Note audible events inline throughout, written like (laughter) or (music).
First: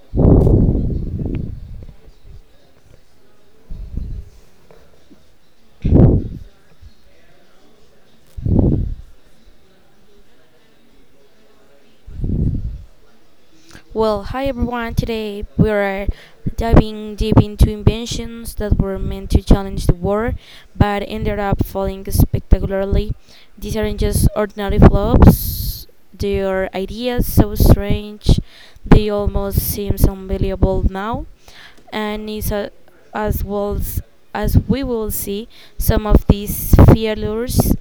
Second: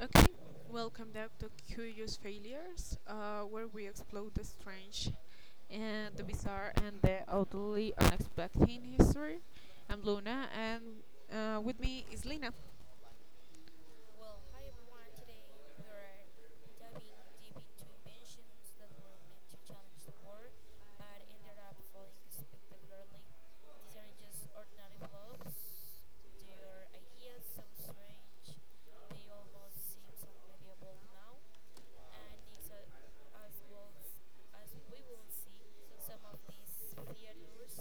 Okay, welcome back to Curious Failures, where we explore the strange and the bizarre and the utterly unexpected in history. I'm Luna, and with me is Lina. Well, hi everyone. Today we are diving deep into inventions that were meant to challenge the world but ended up falling spectacularly. These aren't just ordinary flops, they are ideas so strange they almost seem unbelievable now. And it's a, as well As we will see, some of these failures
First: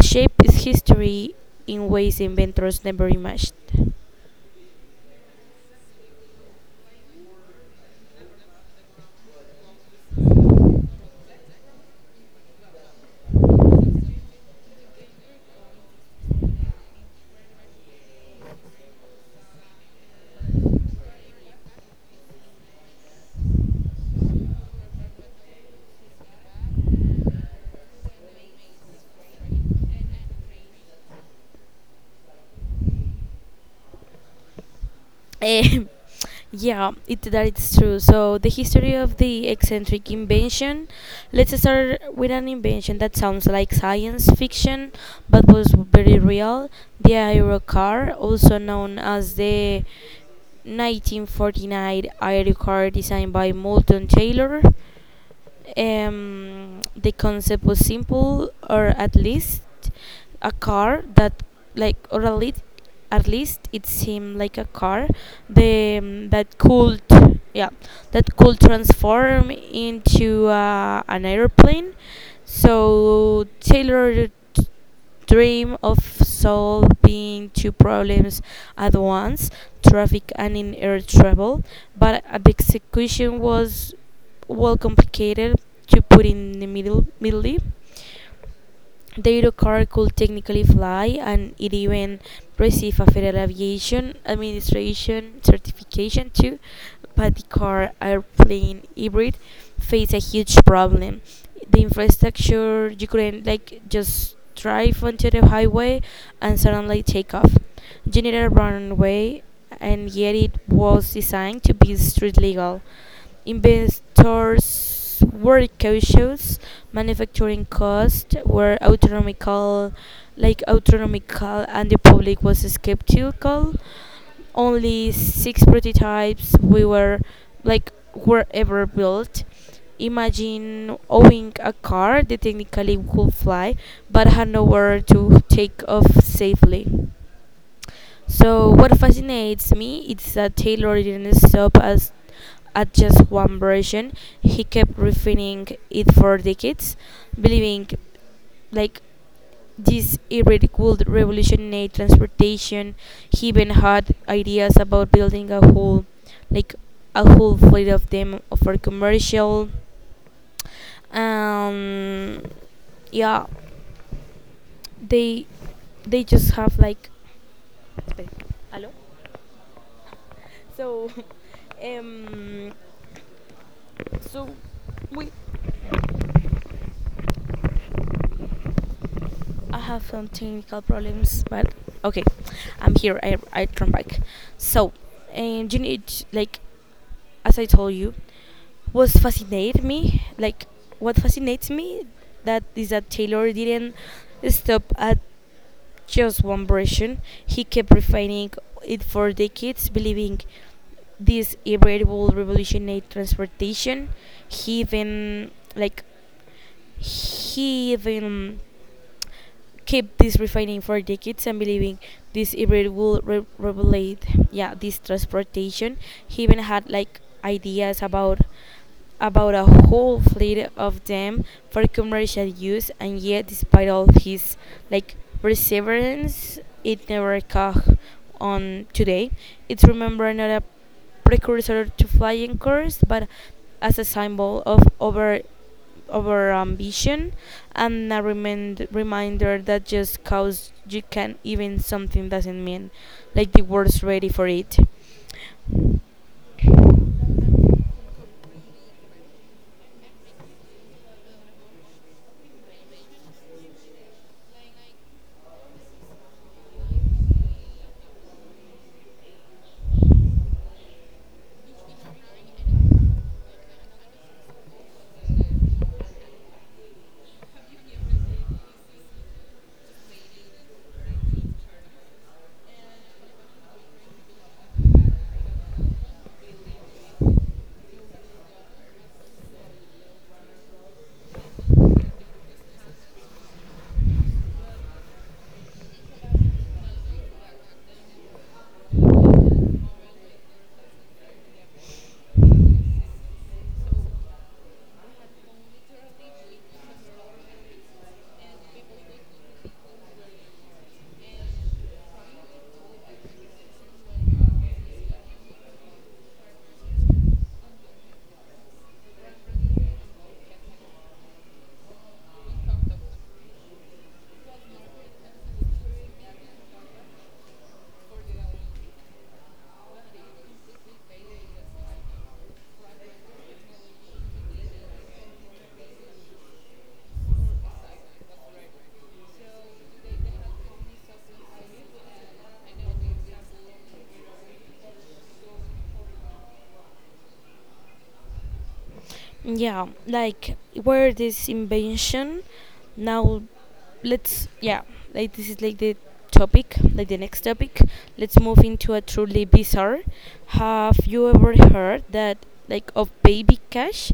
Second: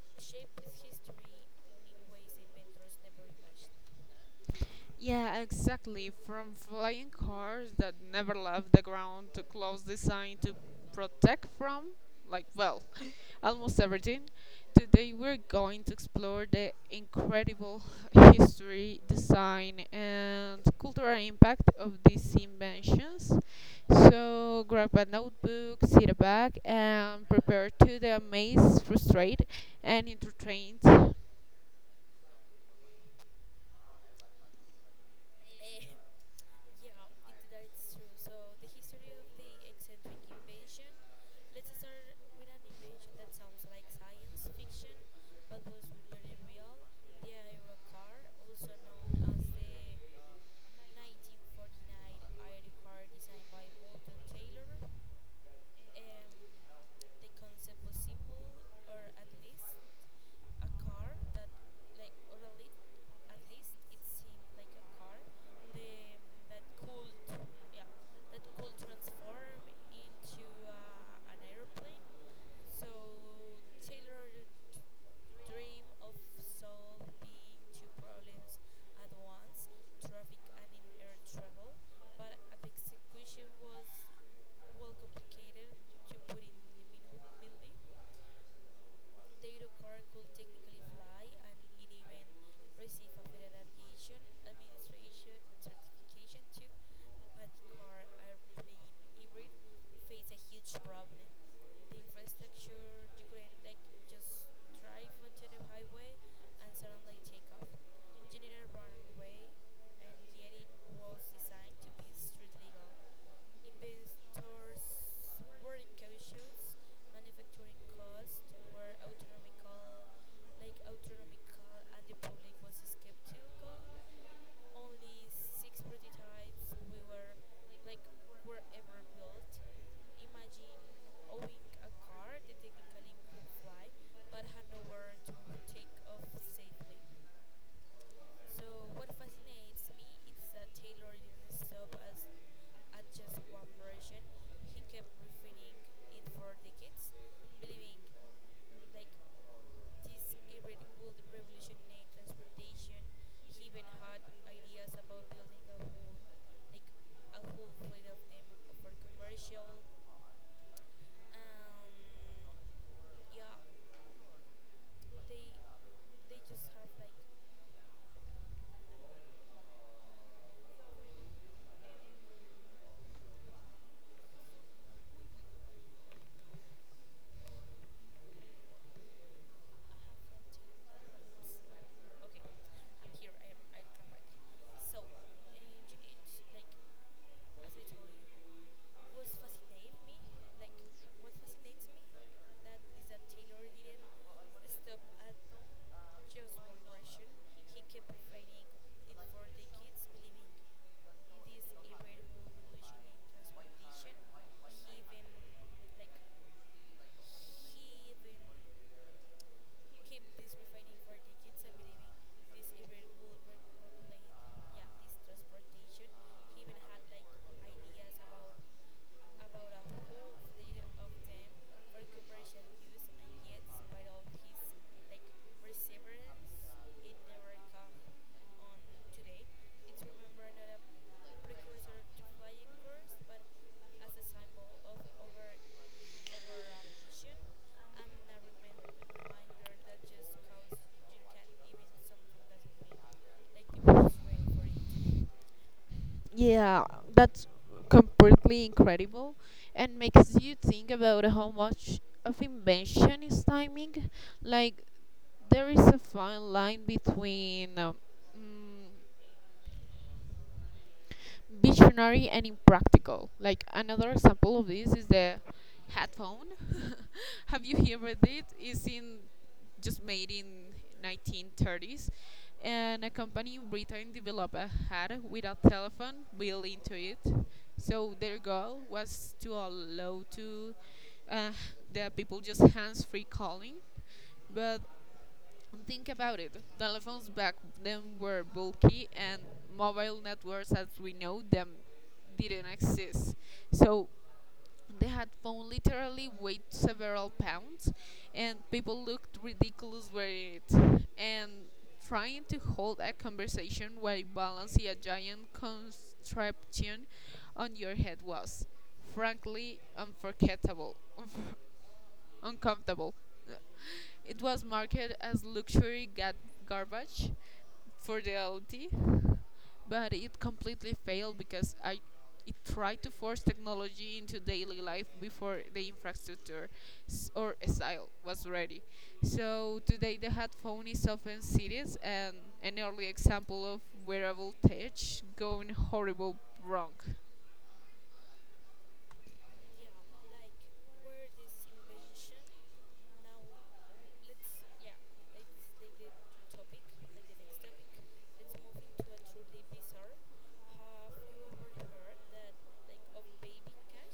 shape history in ways inventors never imagined. Yeah, exactly. From flying cars that never left the ground to clothes designed to protect from, like, well, almost everything. Today we're going to explore the incredible (laughs) history, design, and cultural impact of these inventions. So grab a notebook, sit back, and prepare to the amazed, frustrated, and entertained. Eh, (laughs) yeah, that it's true. So the history of the eccentric invention. Let's start with an invention that sounds like science fiction, but was very real. The aerocar, also known as the 1949 aerocar, designed by Moulton Taylor. The concept was simple, or at least a car that, like, or at least, at least it seemed like a car that could, yeah, that could transform into an airplane. So t- dream of solving two problems at once, traffic and in air travel, but the execution was well complicated to put in the middle. The Eurocar could technically fly and it even received a Federal Aviation Administration certification too, but the car airplane hybrid faced a huge problem. The infrastructure, you couldn't like just drive onto the highway and suddenly take off. You needed a runway and yet it was designed to be street legal. Investors were cautious. Manufacturing costs were autonomical, like autonomical, and the public was skeptical. Only six prototypes we were like were ever built. Imagine owning a car that technically could fly, but had nowhere to take off safely. So, what fascinates me is that Taylor didn't stop as at just one version. He kept refining it for decades, believing like this hybrid would revolutionize transportation. He even had ideas about building a whole, like a whole fleet of them for commercial. Um, yeah, they they just have like. Espera, ¿Aló? So, (laughs) um, so we, I have some technical problems, but okay, I'm here. I turn back. So, you need like, as I told you, what fascinated me, like what fascinates me, that is that Taylor didn't stop at just one version. He kept refining it for decades, believing this hybrid will revolutionize transportation. He even like he even kept this refining for decades and believing this hybrid will revolutionize, yeah, this transportation. He even had like ideas about a whole fleet of them for commercial use, and yet, despite all his like perseverance, it never caught on today. It's remembered not a precursor to flying cars, but as a symbol of over ambition and a reminder that just cause you can even something doesn't mean like the world's ready for it. Yeah, that's completely incredible and makes you think about how much of invention is timing. Like, there is a fine line between mm, visionary and impractical. Like another example of this is the headphone. (laughs) Have you heard it? It's in just made in 1930s, and a company in Britain developed a hat with a telephone built into it. So their goal was to allow to uh, the people just hands-free calling, but think about it. Telephones back then were bulky, and mobile networks as we know them didn't exist. So the headphone literally weighed several pounds, and people looked ridiculous wearing it. And trying to hold a conversation while balancing a giant contraption on your head was, frankly, unforgettable. (laughs) Uncomfortable. It was marketed as luxury garbage for the elite, but it completely failed because I, it tried to force technology into daily life before the infrastructure or style was ready. So today the headphone is often serious and an early example of wearable tech going horrible wrong. Yeah, like where this invention now, let's yeah, like this is like the topic, like the next topic. Let's move into a truly bizarre. Have you ever heard that like of baby cash?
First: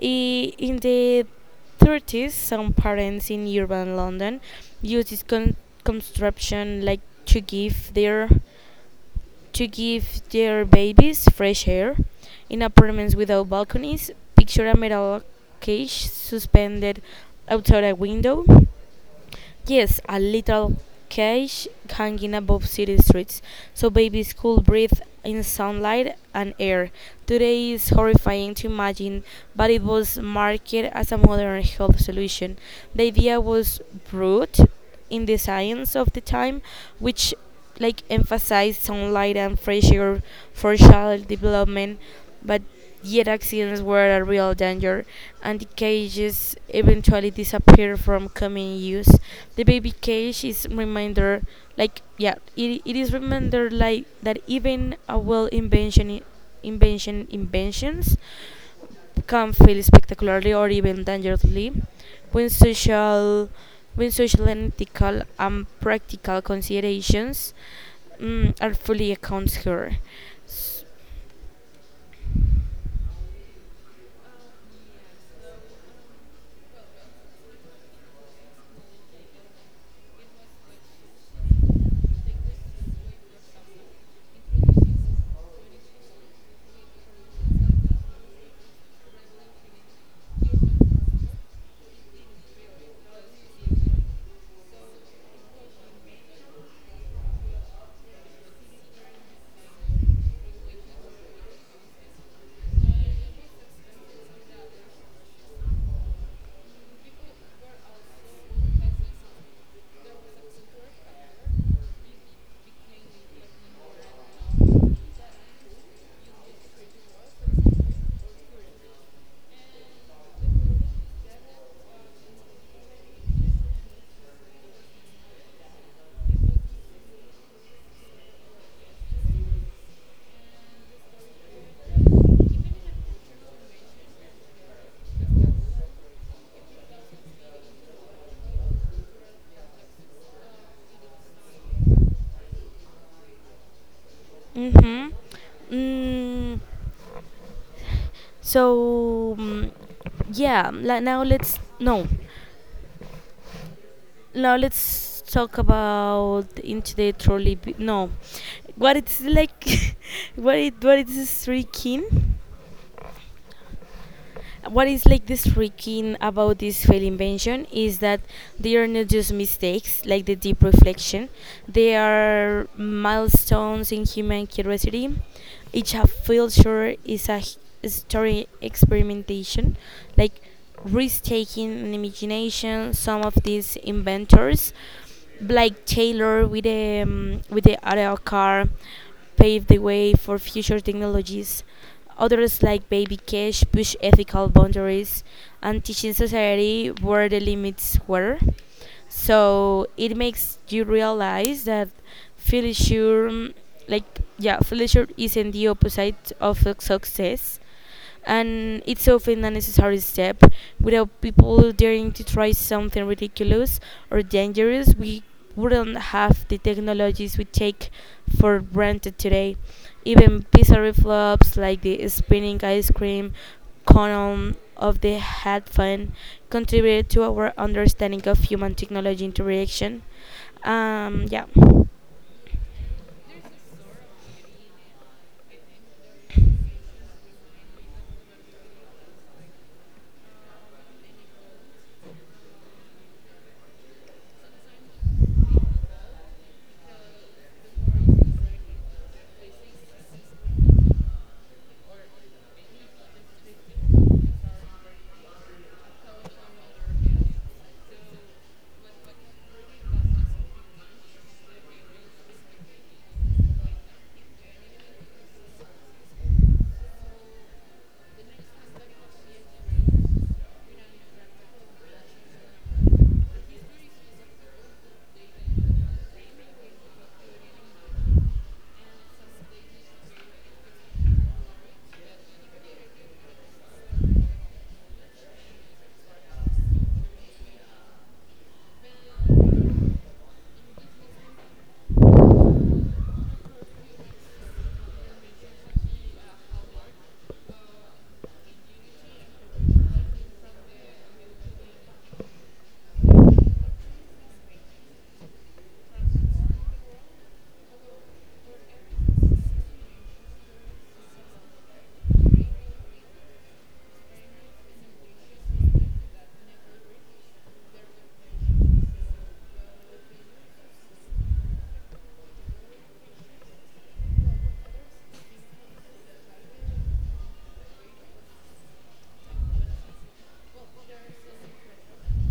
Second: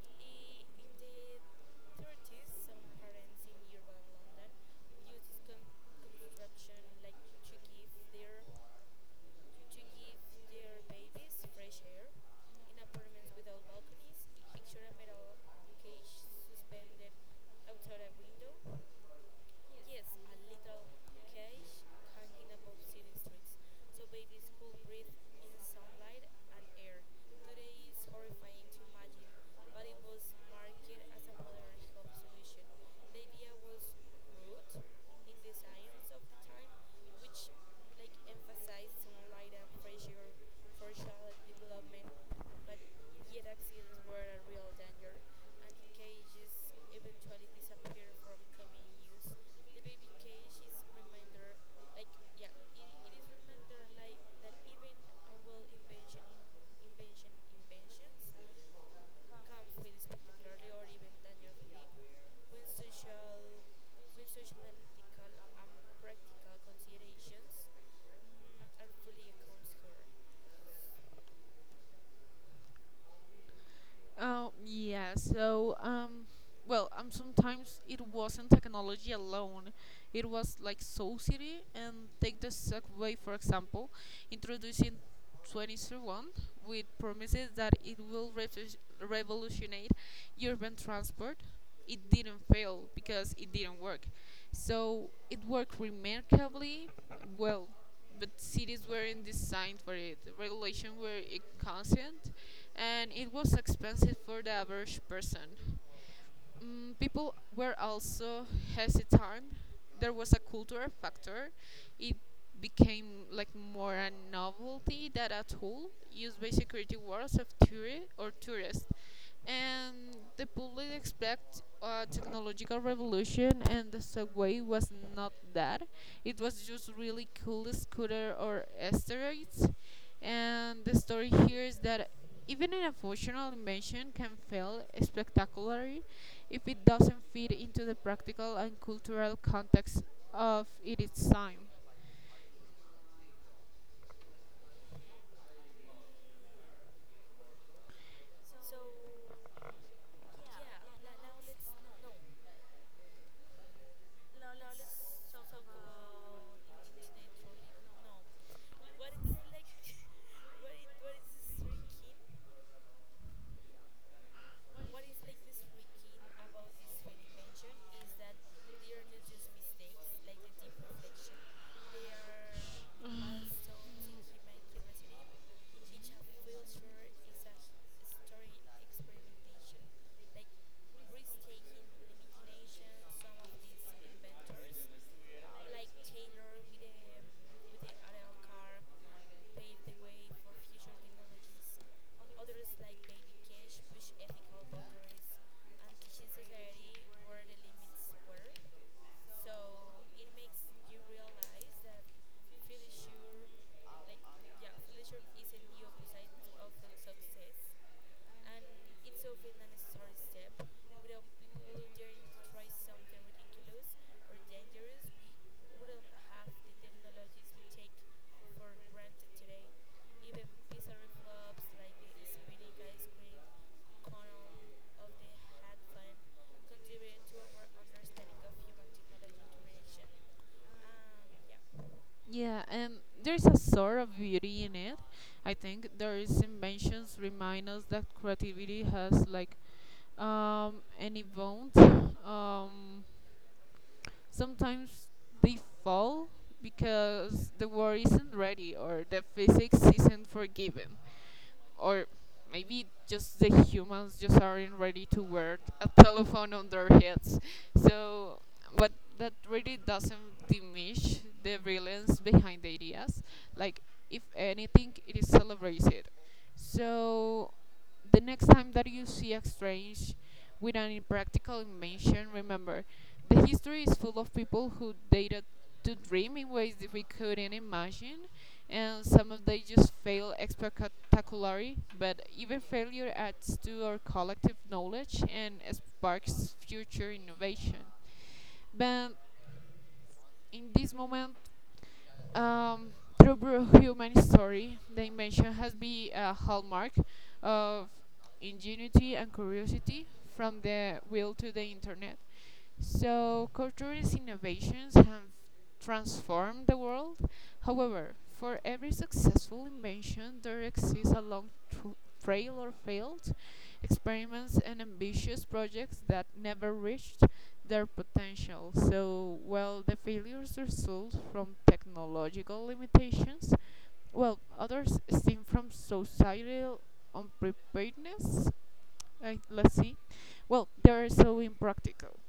In the 30s, some parents in urban London used this contraption like to give their to give their babies fresh air. In apartments without balconies, picture a metal cage suspended outside a window. Yes, a little cage hanging above city streets, so babies could breathe in sunlight and air. Today is horrifying to imagine, but it was marketed as a modern health solution. The idea was brute in the science of the time, which like emphasized sunlight and fresh air for child development, but yet accidents were a real danger, and the cages eventually disappeared from common use. The baby cage is reminder, like yeah, it is reminder like that even a well inventions can fail spectacularly or even dangerously when social and ethical and practical considerations, are fully accounts here. Um, yeah, so, um, Sometimes it wasn't technology alone. It was like society and take the subway, for example, introducing 2031 with promises that it will revolutionize urban transport. It didn't fail because it didn't work. So it worked remarkably well, but cities weren't designed for it. Regulations were inconsistent, and it was expensive for the average person. People were also hesitant. There was a cultural factor. It became like more a novelty than a tool used by security guards of tourists or tourists. And the public expect a technological revolution, and the subway was not that. It was just really cool scooter or asteroids. And the story here is that even an emotional invention can fail spectacularly if it doesn't fit into the practical and cultural context of its time. Mm-hmm. Mm, so mm, yeah, la- now let's no. Now let's talk about into the trolley. No, what it's like, (laughs) what it is streaking. What is like this freaking about this fail invention is that they are not just mistakes like the deep reflection, they are milestones in human curiosity. Each failure is a story experimentation, like risk-taking and imagination. Some of these inventors like Taylor with the auto car paved the way for future technologies. Others, like Baby Cash, push ethical boundaries and teaching society where the limits were. So it makes you realize that failure, failure isn't the opposite of success and it's often a necessary step. Without people daring to try something ridiculous or dangerous, we wouldn't have the technologies we take for granted today. Even bizarre flops like the spinning ice cream cone of the hat fan contributed to our understanding of human technology interaction. Um, yeah. Yeah, and there's a sort of beauty in it. I think those inventions remind us that creativity has like any bounds. Um, Sometimes they fall because the war isn't ready or the physics isn't forgiving or maybe just the humans just aren't ready to wear a telephone on their heads. So, but that really doesn't diminish the brilliance behind the ideas. Like, if anything, it is celebrated. So, the next time that you see a strange with an impractical invention, remember, the history is full of people who dated to dream in ways that we couldn't imagine, and some of they just fail spectacularly, but even failure adds to our collective knowledge and sparks future innovation. But in this moment, um, through human story, the invention has been a hallmark of ingenuity and curiosity, from the wheel to the internet. So, Couture's innovations have transformed the world. However, for every successful invention, there exists a long trail of failed experiments and ambitious projects that never reached their potential. So, while the failures result from technological limitations, well, others stem from societal unpreparedness let's see. Well, they're so impractical,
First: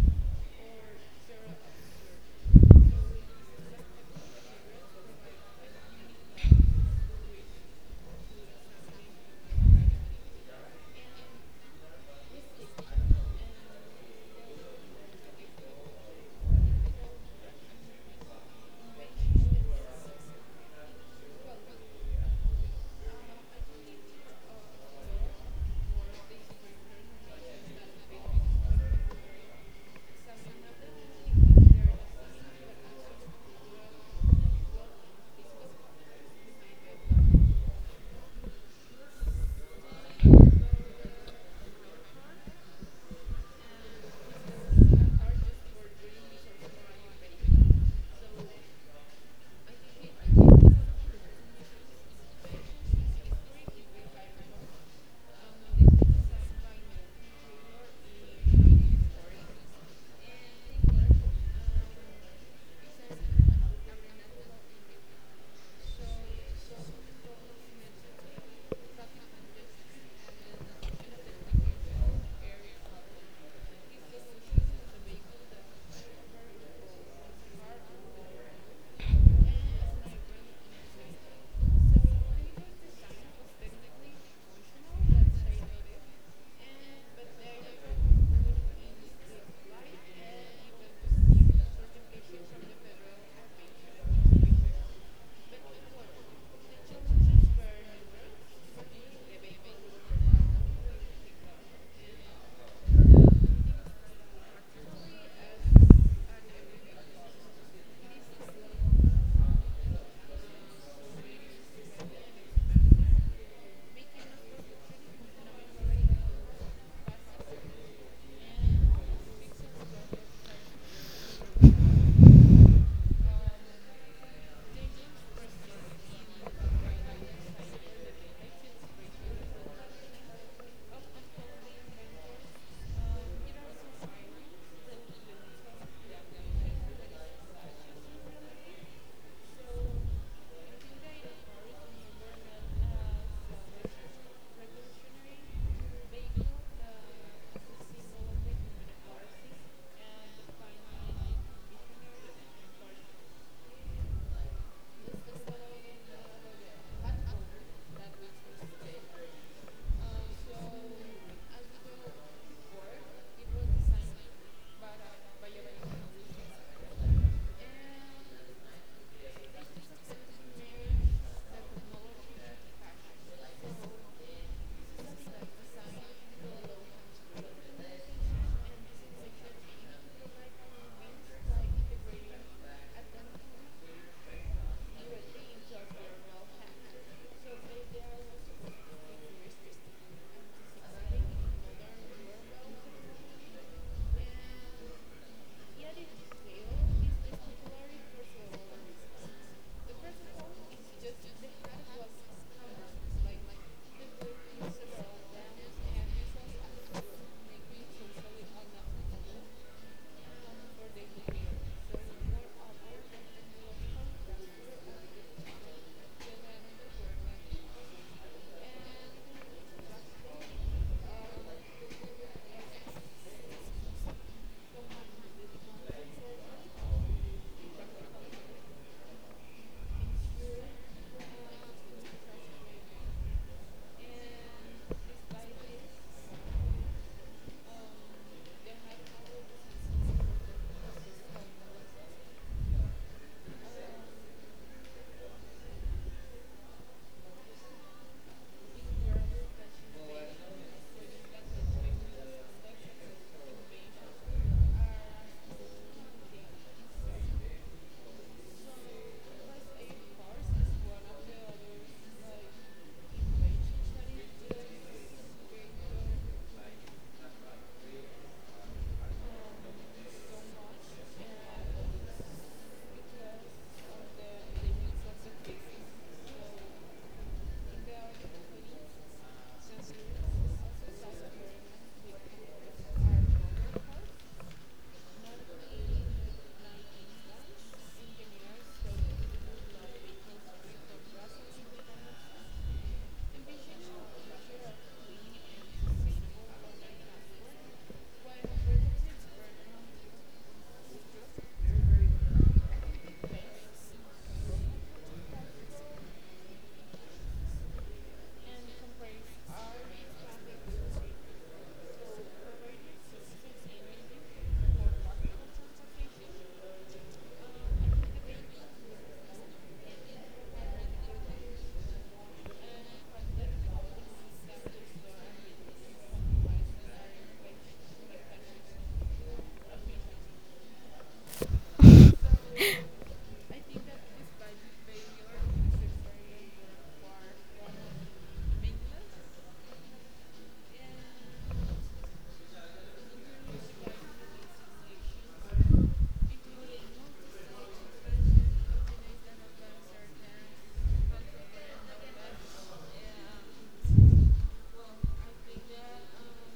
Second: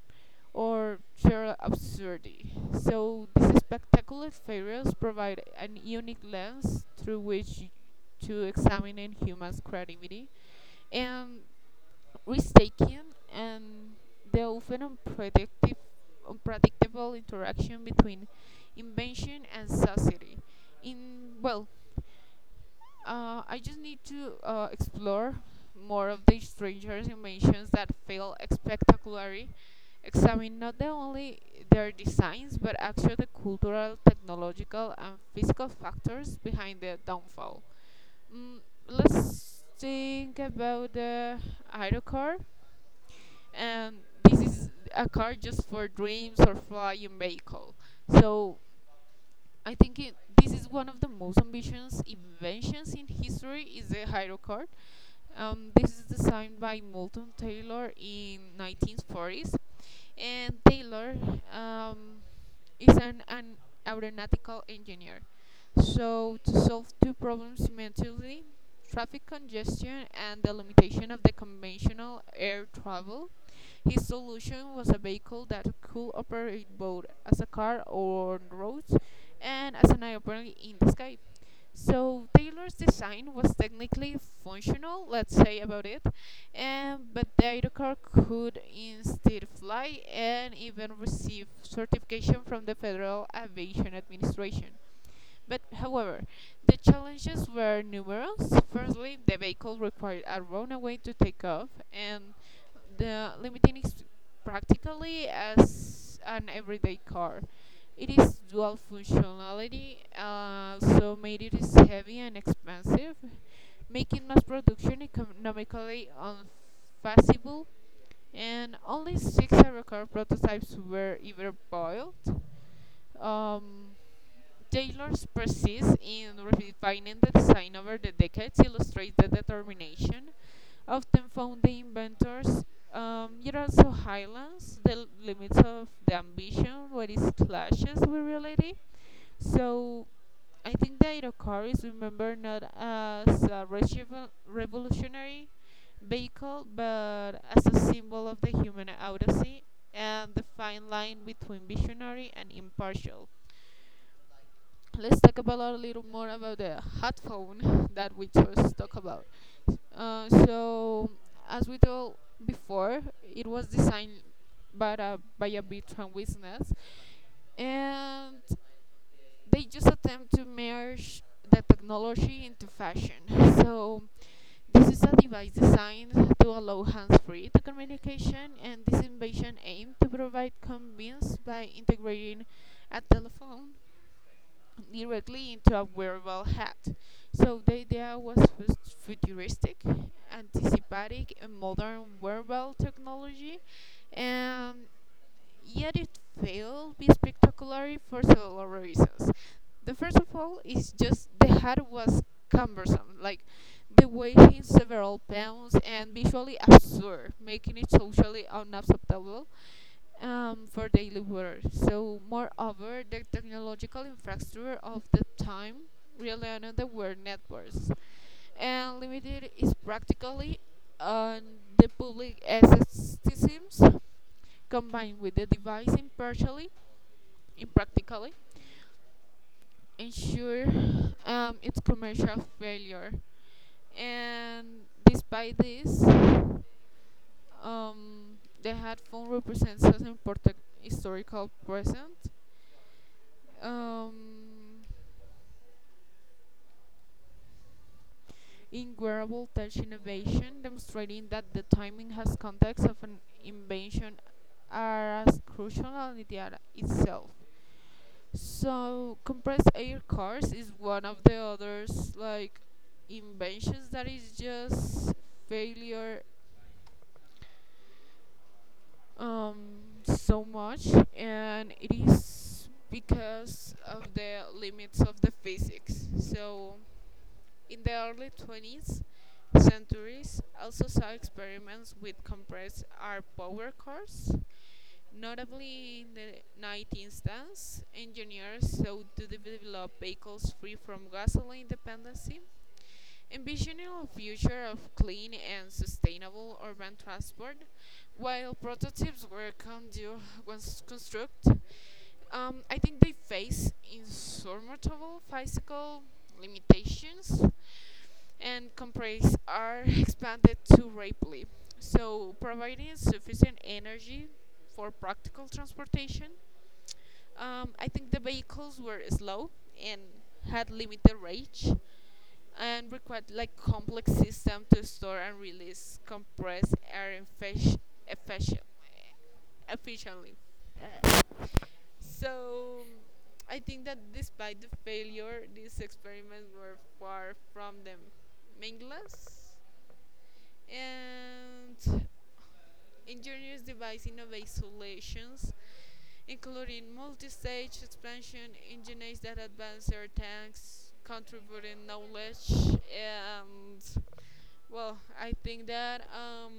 or sheer absurdity. So these spectacular failures provide an unique lens through which to examine human creativity and risk-taking and the often unpredictable interaction between invention and society. In well, I just need to explore more of the stranger's inventions that fail spectacularly, examine not the only their designs but actually the cultural, technological, and physical factors behind their downfall. Mm, let's think about the Ido and this is a car just for dreams or flying vehicle. So I think it, this is one of the most ambitious inventions in history is the hydrocard. This is designed by Moulton Taylor in 1940s, and Taylor um, is an aeronautical engineer. So, to solve two problems simultaneously traffic congestion and the limitation of the conventional air travel, his solution was a vehicle that could operate both as a car on roads and as an airplane in the sky. So Taylor's design was technically functional, let's say about it, and but the aerocar could instead fly and even receive certification from the Federal Aviation Administration. But however, the challenges were numerous. Firstly, the vehicle required a runway to take off, and the limiting is practically as an everyday car. It is dual functionality, so made it is heavy and expensive, making mass production economically unfeasible, and only six Aerocar prototypes were ever built. Um, Taylor's persist in refining the design over the decades illustrates the determination often found the inventors. It also highlights the limits of the ambition, what is clashes with reality. So I think the Iroquois is remembered not as a revolutionary vehicle, but as a symbol of the human odyssey and the fine line between visionary and impartial. Let's talk about a little more about the hot phone (laughs) that we just talked about. So, as we told before, it was designed by by a Bitcoin business, and they just attempt to merge the technology into fashion. So this is a device designed to allow hands-free communication, and this invention aimed to provide convenience by integrating a telephone directly into a wearable hat. So the idea was futuristic, anticipatic, and modern wearable technology, and yet it failed be spectacular for several reasons. The first of all is just the hat was cumbersome, like the weighing several pounds and visually absurd, making it socially unacceptable for daily wear. So, moreover, the technological infrastructure of the time relied on the word networks and limited is practically on the public access systems combined with the device impartially, impractically, ensure its commercial failure. And despite this, the headphone represents an important historical present. Um, in wearable touch innovation, demonstrating that the timing has context of an invention are as crucial as the data itself. So compressed air cars is one of the others like inventions that is just failure um, so much, and it is because of the limits of the physics. So, in the early 20th centuries, also saw experiments with compressed air power cores. Notably, in the 19th instance, engineers sought to develop vehicles free from gasoline dependency envisioning a future of clean and sustainable urban transport. While prototypes were was construct, I think they face insurmountable physical limitations and companies are (laughs) expanded too rapidly. So, providing sufficient energy for practical transportation I think the vehicles were slow and had limited range and required like complex system to store and release compressed air efficient- efficiently. So I think that despite the failure, these experiments were far from them meaningless and ingenious device innovative solutions, including multi-stage expansion engines that advance our tanks, contributing knowledge, and well, I think that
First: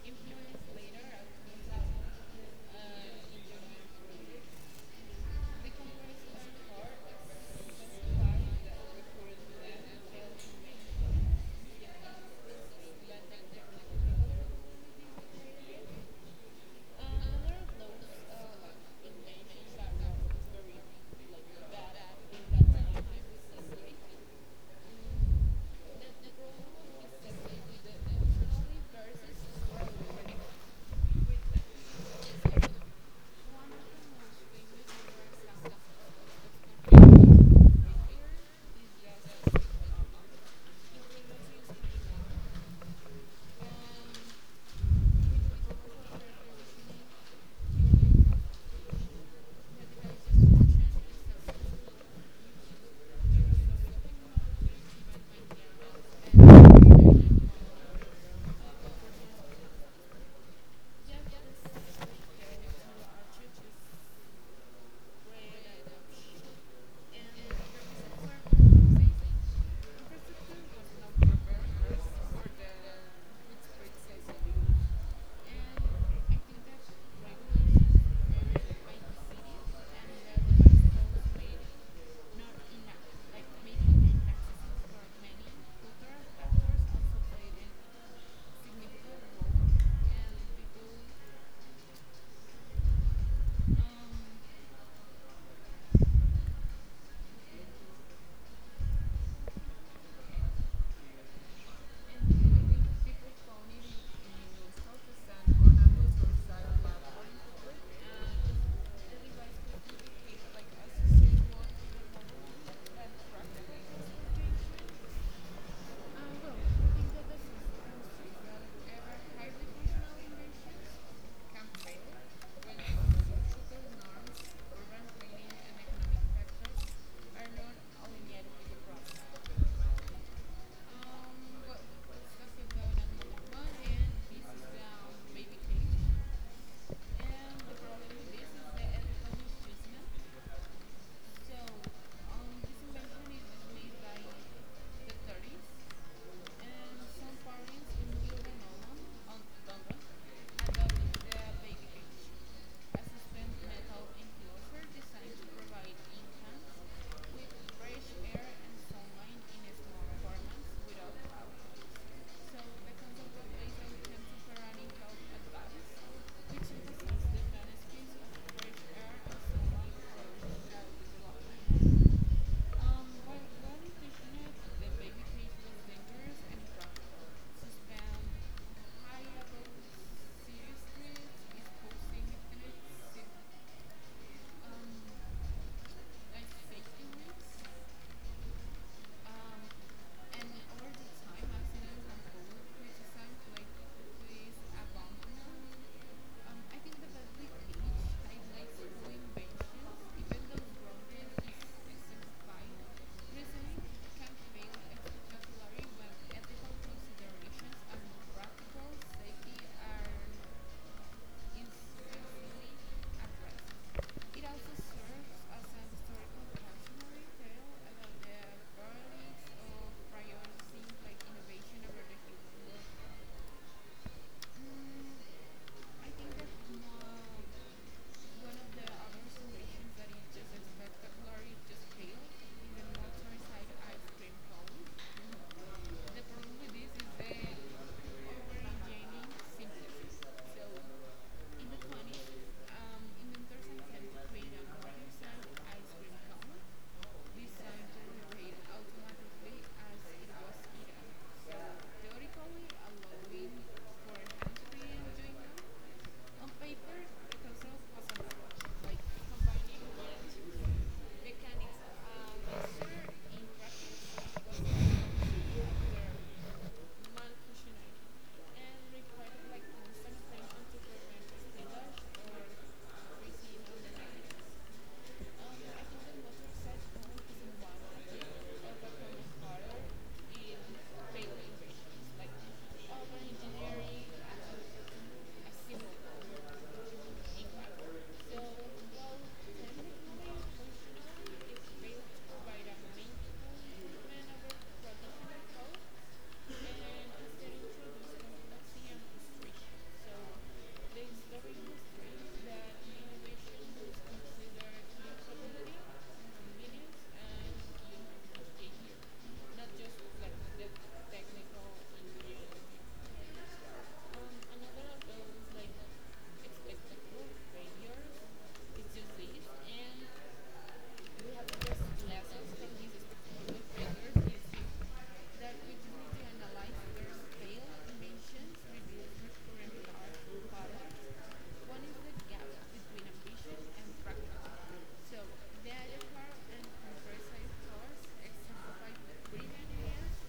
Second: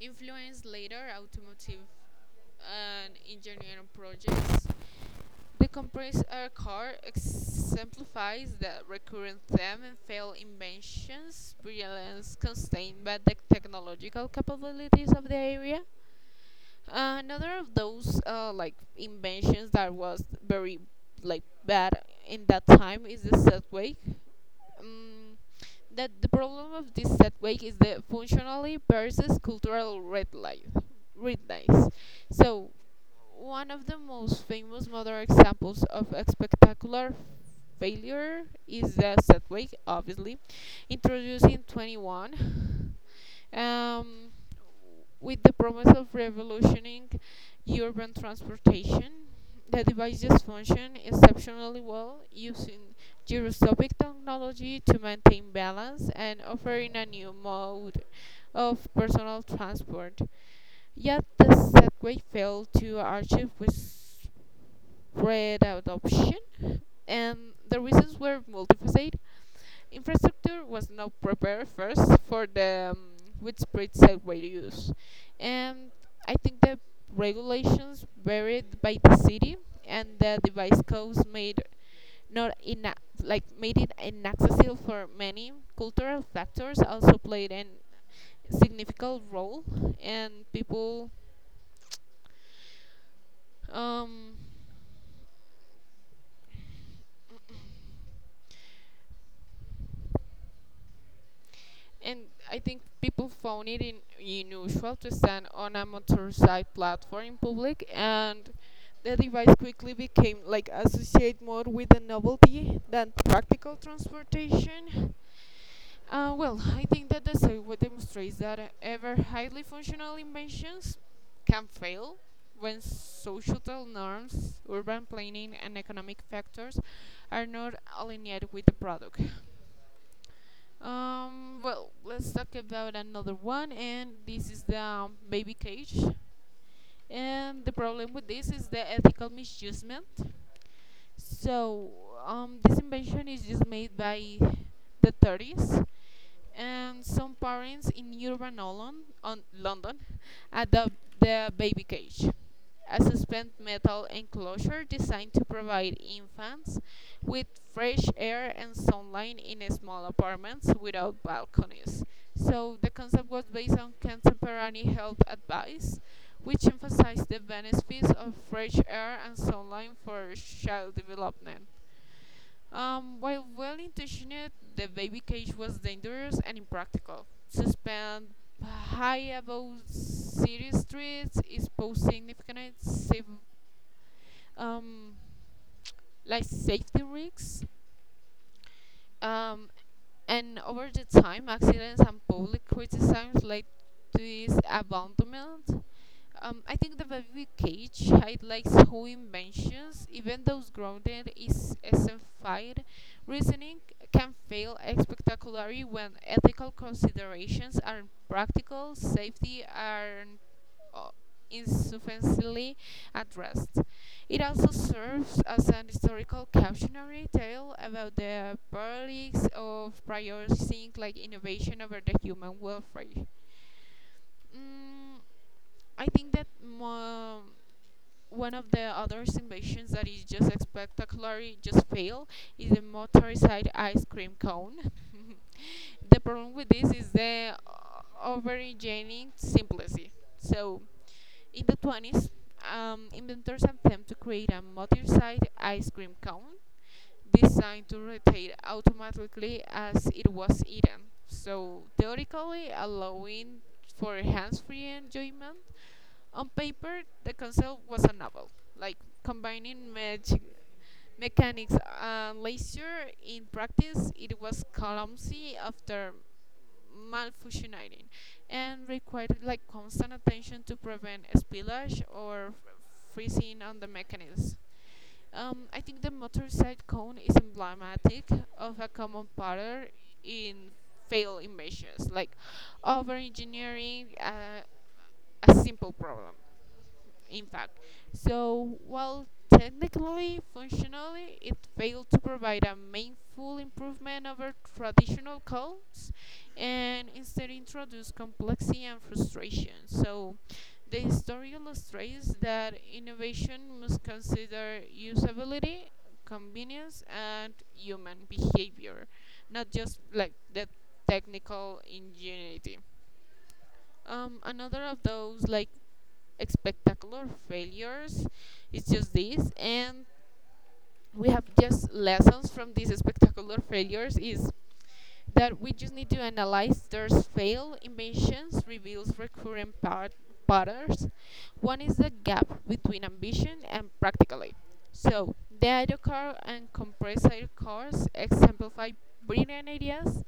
influence later automotive and engineering projects. The compressed air core exemplifies the recurrent theme in failed inventions, brilliance constrained by the technological capabilities of the area. Another of those like inventions that was very like bad in that time is the subway. Um, that the problem of this subway is the functionally versus cultural red light. Red lines. So one of the most famous modern examples of a spectacular failure is the setback, obviously, introduced in 21 um, with the promise of revolutioning urban transportation. The devices function exceptionally well using gyroscopic technology to maintain balance and offering a new mode of personal transport. Yet this set great sail to our with red adoption, and the reasons were multifaceted. Infrastructure was not prepared first for the widespread subway use, and I think that regulations varied by the city, and the device codes made not like made it inaccessible for many cultural factors also played an significant role and people um and I think people found it in, unusual to stand on a motorcycle platform in public, and the device quickly became like associated more with the novelty than practical transportation. Well, I think that the sidewalk demonstrates that ever highly functional inventions can fail when social norms, urban planning, and economic factors are not aligned with the product. Well, let's talk about another one, and this is the baby cage. And the problem with this is the ethical misusement. So, this invention is just made by the 30s, and some parents in urban London, on London adopt the baby cage a suspended metal enclosure designed to provide infants with fresh air and sunlight in small apartments without balconies. So the concept was based on contemporary health advice, which emphasized the benefits of fresh air and sunlight for child development. While well intentioned, the baby cage was dangerous and impractical. Suspend high above city streets is posed significant safe, um, like safety risks. Um, and over the time, accidents and public criticisms led to his abandonment. I think the baby cage highlights how inventions, even those grounded in simplified reasoning, can fail spectacularly when ethical considerations are practical, safety are uh, insufficiently addressed. It also serves as an historical cautionary tale about the paralysis of prioritizing like innovation over the human welfare. Mm, I think that mo- one of the other inventions that is just spectacularly just fail is the motorized ice cream cone. (laughs) The problem with this is the over simplicity. So, in the 20s, inventors attempt to create a motorized ice cream cone designed to rotate automatically as it was eaten. So, theoretically allowing for hands-free enjoyment, on paper, the concept was a novel, like combining magic mechanics and leisure. In practice, it was clumsy after malfunctioning and required like constant attention to prevent spillage or freezing on the mechanism. I think the motorcycle cone is emblematic of a common pattern in failed inventions, like over engineering a simple problem in fact. So, while technically functionally it failed to provide a meaningful improvement over traditional calls and instead introduced complexity and frustration. So, the story illustrates that innovation must consider usability, convenience, and human behavior, not just like the technical ingenuity. Another of those like spectacular failures is just this, and we have just lessons from these spectacular failures is that we just need to analyze there's fail inventions reveals recurrent patterns. One is the gap between ambition and practically, so the idle car and compressed idle cars exemplify brilliant ideas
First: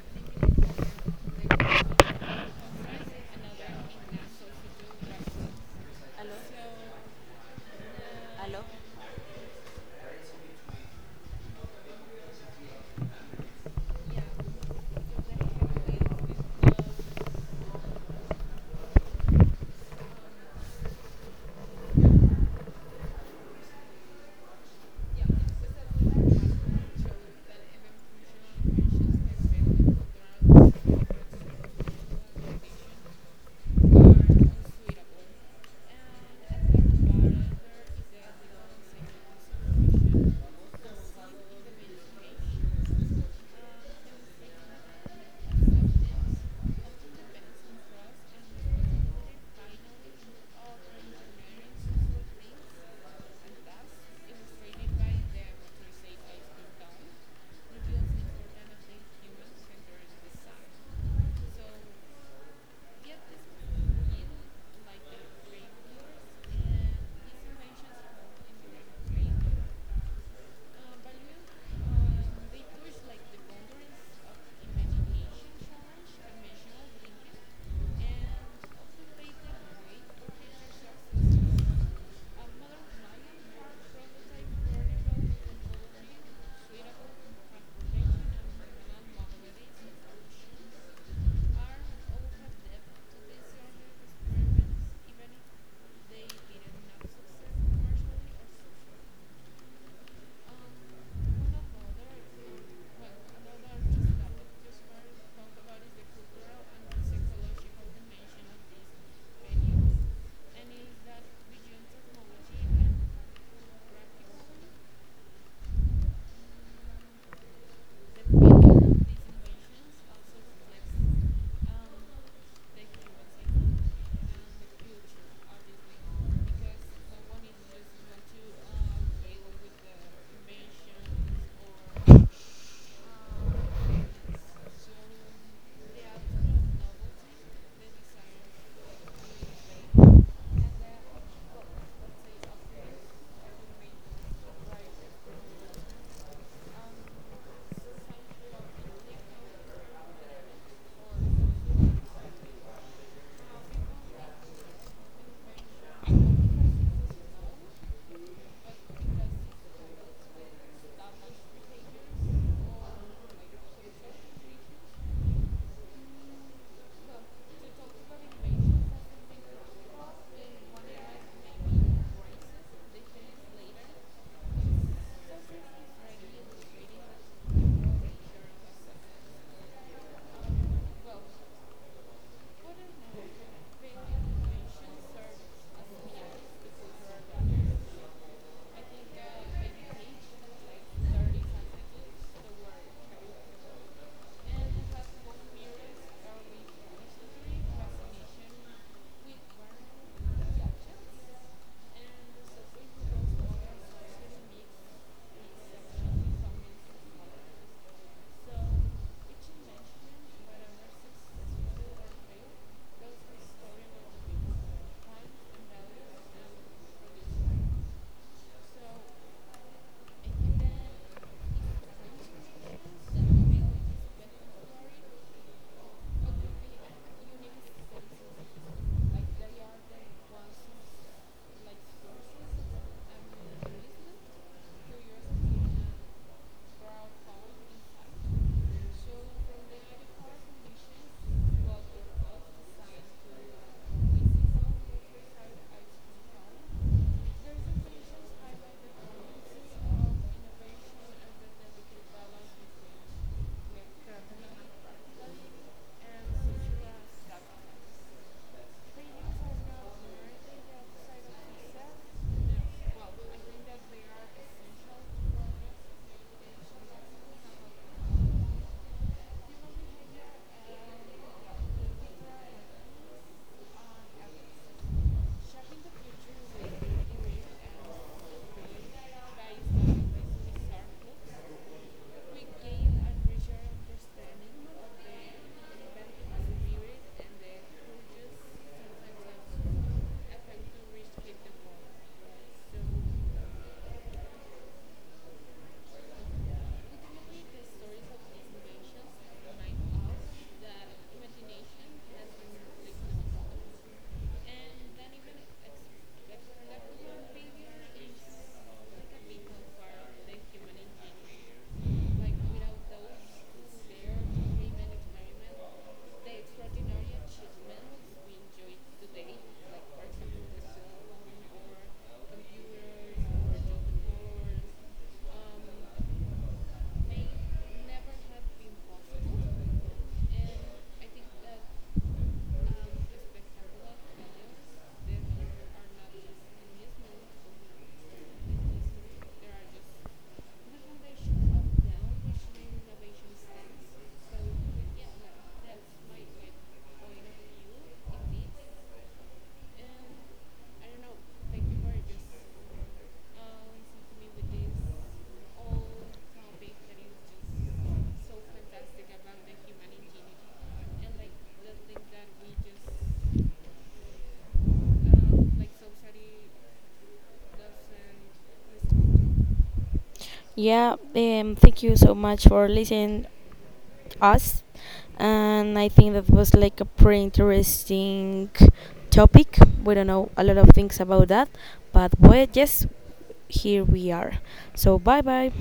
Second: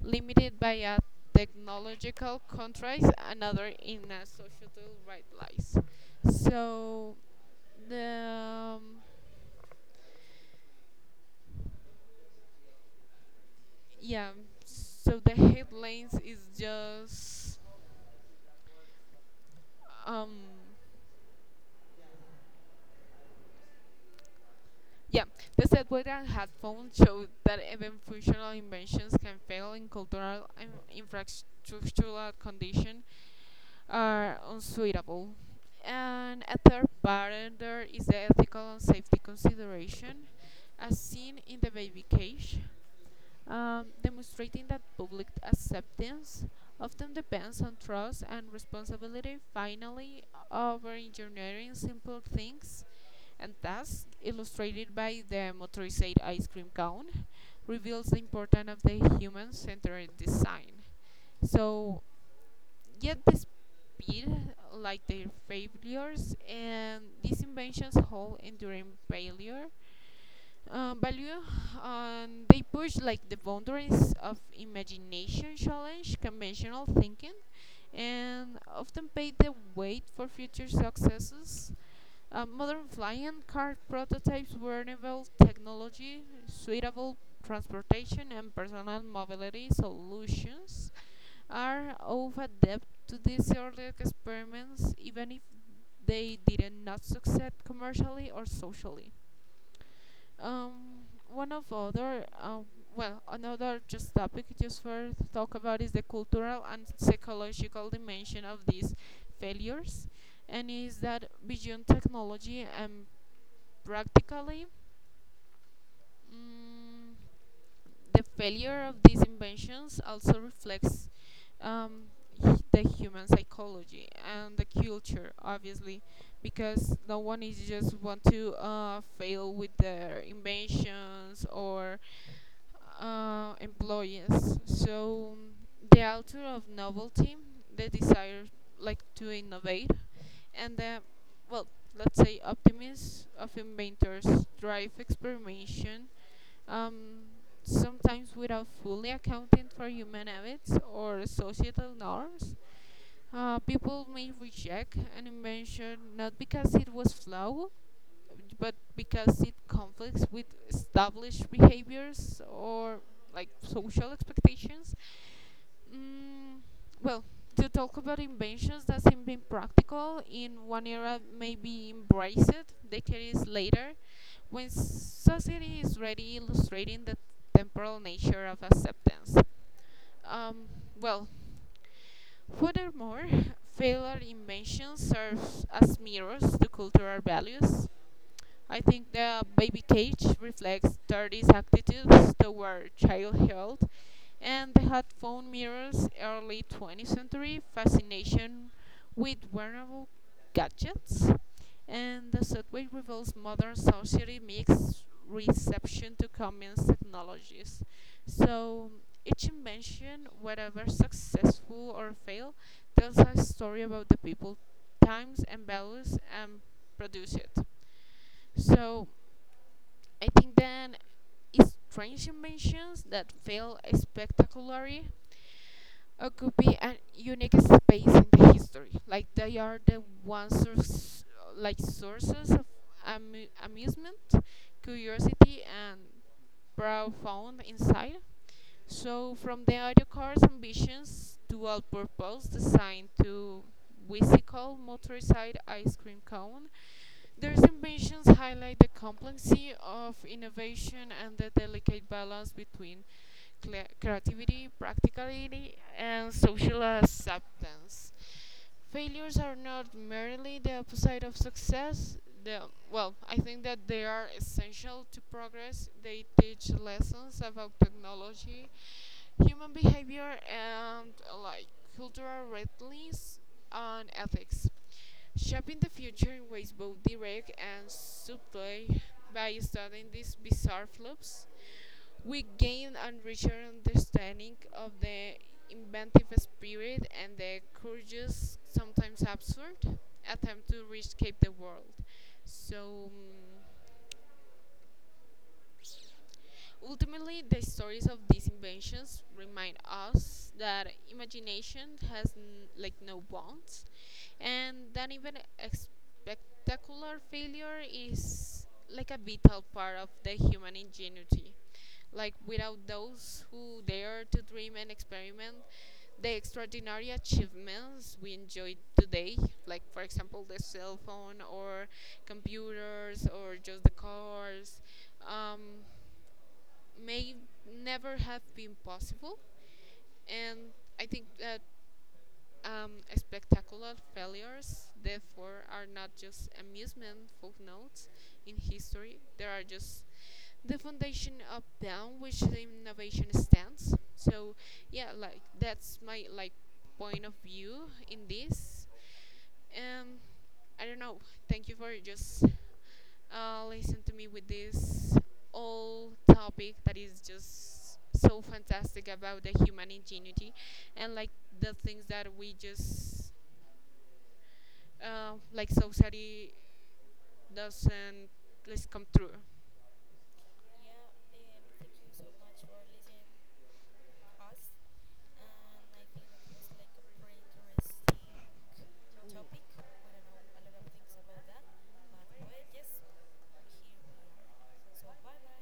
limited by a technological constraints, another in a societal right lies. So the yeah. So the headlines is just um yeah, the setback and headphones showed that even functional inventions can fail in cultural and infrastructural condition are unsuitable. And a third barrier is the ethical and safety consideration, as seen in the baby cage. Demonstrating that public acceptance often depends on trust and responsibility, finally, over engineering simple things and tasks, illustrated by the motorized ice cream cone, reveals the importance of the human centered design. So, yet the like their failures, and these inventions hold enduring failure value and they push like the boundaries of imagination challenge conventional thinking and often pave the way for future successes. Modern flying car prototypes were enabled technology suitable transportation and personal mobility solutions are of adept to these early experiments even if they did not succeed commercially or socially. Um, one of other, well, Another just topic just for to talk about is the cultural and psychological dimension of these failures, and is that beyond technology and practically. Mm, the failure of these inventions also reflects um, the human psychology and the culture, obviously, because no one is just want to fail with their inventions or employees. So the author of novelty, the desire like to innovate, and the well, let's say optimists of inventors drive experimentation, um, sometimes without fully accounting for human habits or societal norms. People may reject an invention not because it was flawed, but because it conflicts with established behaviors or like social expectations. Mm, well, to talk about inventions that seem been practical in one era may be embraced decades later when society is ready illustrating the temporal nature of acceptance. Um, well, furthermore, failed inventions serve as mirrors to cultural values. I think the baby cage reflects 30s attitudes toward child health, and the hot phone mirrors early 20th century fascination with wearable gadgets. And the subway reveals modern society mixed reception to commons technologies. So each invention, whether successful or fail, tells a story about the people, times, and values, and produce it. So I think then it's strange inventions that fail spectacularly occupy a unique space in the history. Like they are the ones source, like sources of amusement, curiosity, and pro found inside. So, from the audio car's ambitions, dual purpose designed to whimsical motorized ice cream cone, their inventions highlight the complexity of innovation and the delicate balance between creativity, practicality, and social acceptance. Failures are not merely the opposite of success. The, I think that they are essential to progress. They teach lessons about technology, human behavior, and like cultural realities and ethics, shaping the future in ways both direct and subtle by studying these bizarre loops. We gain a richer understanding of the inventive spirit and the courageous, sometimes absurd, attempt to reshape the world. So. mm, Ultimately, the stories of these inventions remind us that imagination has like no bounds, and that even a spectacular failure is like a vital part of the human ingenuity. Like without those who dare to dream and experiment, the extraordinary achievements we enjoy today, like for example the cell phone or computers or just the cars, um, may never have been possible. And I think that spectacular failures, therefore, are not just amusement footnotes in history, they are just the foundation upon which the innovation stands. So, yeah, like that's my like point of view in this. Um, I don't know. Thank you for just listen to me with this whole topic that is just so fantastic about the human ingenuity and like the things that we just like society doesn't let's come true. Yeah, thank you so much for listening us. And I think that was like a pretty interesting topic. We don't know a lot of things about that, but well, yes, here we are. So bye bye.